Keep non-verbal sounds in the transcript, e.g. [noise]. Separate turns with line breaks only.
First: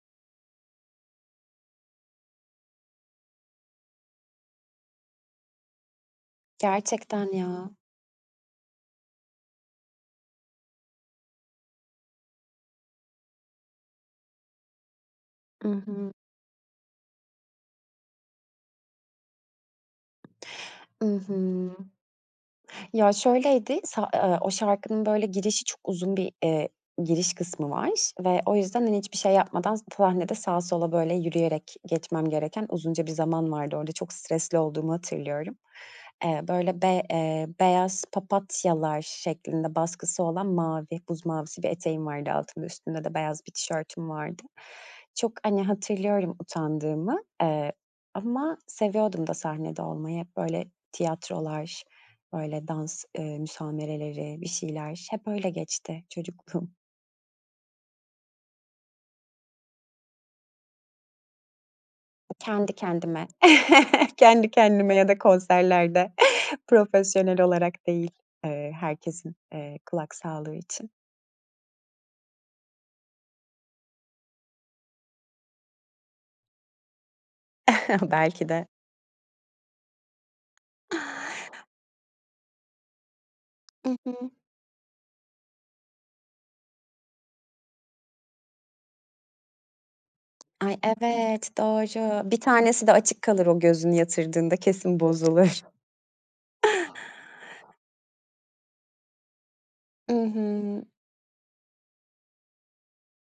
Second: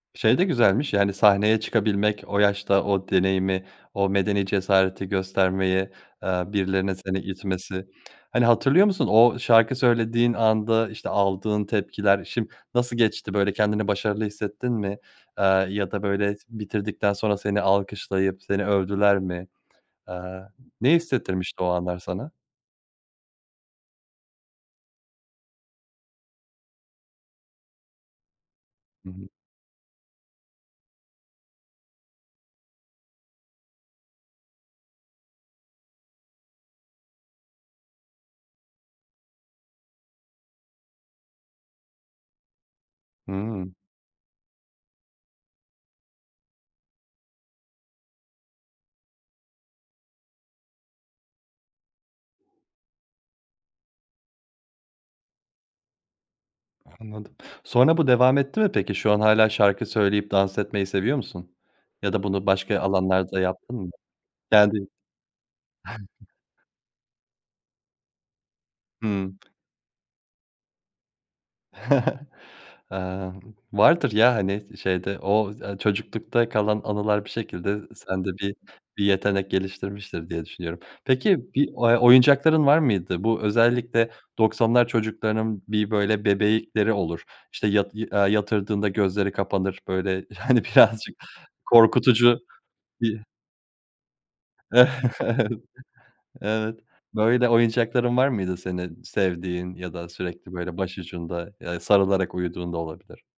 Şey de güzelmiş, yani, sahneye çıkabilmek, o yaşta o deneyimi, o medeni cesareti göstermeyi, eee, birilerinin seni
Gerçekten ya.
itmesi. Hani, hatırlıyor musun, o şarkı söylediğin anda, işte, aldığın tepkiler şim nasıl geçti, böyle, kendini başarılı hissettin mi? Eee,
I
ya da
hı.
böyle, bitirdikten sonra seni alkışlayıp seni övdüler mi? Eee, ne
I
hissettirmişti o
hı.
anlar sana?
Ya, şöyleydi, sa eee, o şarkının böyle girişi çok uzun bir, eee, giriş kısmı var ve o yüzden, hani,
Hı
hiçbir
hı.
şey yapmadan p sahnede sağa sola, böyle, yürüyerek geçmem gereken uzunca bir zaman vardı orada, çok stresli olduğumu hatırlıyorum. Eee, böyle, be eee, beyaz papatyalar şeklinde baskısı olan mavi, buz mavisi bir eteğim vardı altımda, üstünde de beyaz bir
Hıı.
tişörtüm vardı. Çok, hani, hatırlıyorum utandığımı, eee, ama seviyordum da sahnede olmayı. Hep, böyle, tiyatrolar, böyle, dans, eee, müsamereleri, bir şeyler hep öyle geçti çocukluğum.
Anladım. Sonra bu devam etti mi peki? Şu an hâlâ şarkı söyleyip dans etmeyi seviyor musun? Ya da bunu
Kendi
başka
kendime.
alanlarda yaptın mı?
[chuckles] Kendi
Kendi
kendime ya da konserlerde profesyonel olarak değil, eee, herkesin,
Hımm.
eee, kulak sağlığı için.
[chuckles] Eee, vardır, ya, hani, sı şeyde o, ııı, çocuklukta kalan anılar bir şekilde, ııı,
[chuckles]
sende
Belki
bir
de.
bir yetenek geliştirmiştir diye düşünüyorum. Peki, bir, eee, oyuncakların var mıydı? Bu,
I
özellikle
hı.
90'lar çocuklarının bir, böyle, bebekleri olur, işte, yat iii, aaa yatırdığında gözleri kapanır, böyle, hani,
Ay
birazcık
evet, doğru.
korkutucu
Bir tanesi de açık
bir
kalır o gözünü yatırdığında, kesin bozulur.
[chuckles] Evet. Böyle, oyuncakların var mıydı senin sevdiğin ya da
I
sürekli böyle
hı.
başucunda ya da sarılarak uyuduğun da olabilir?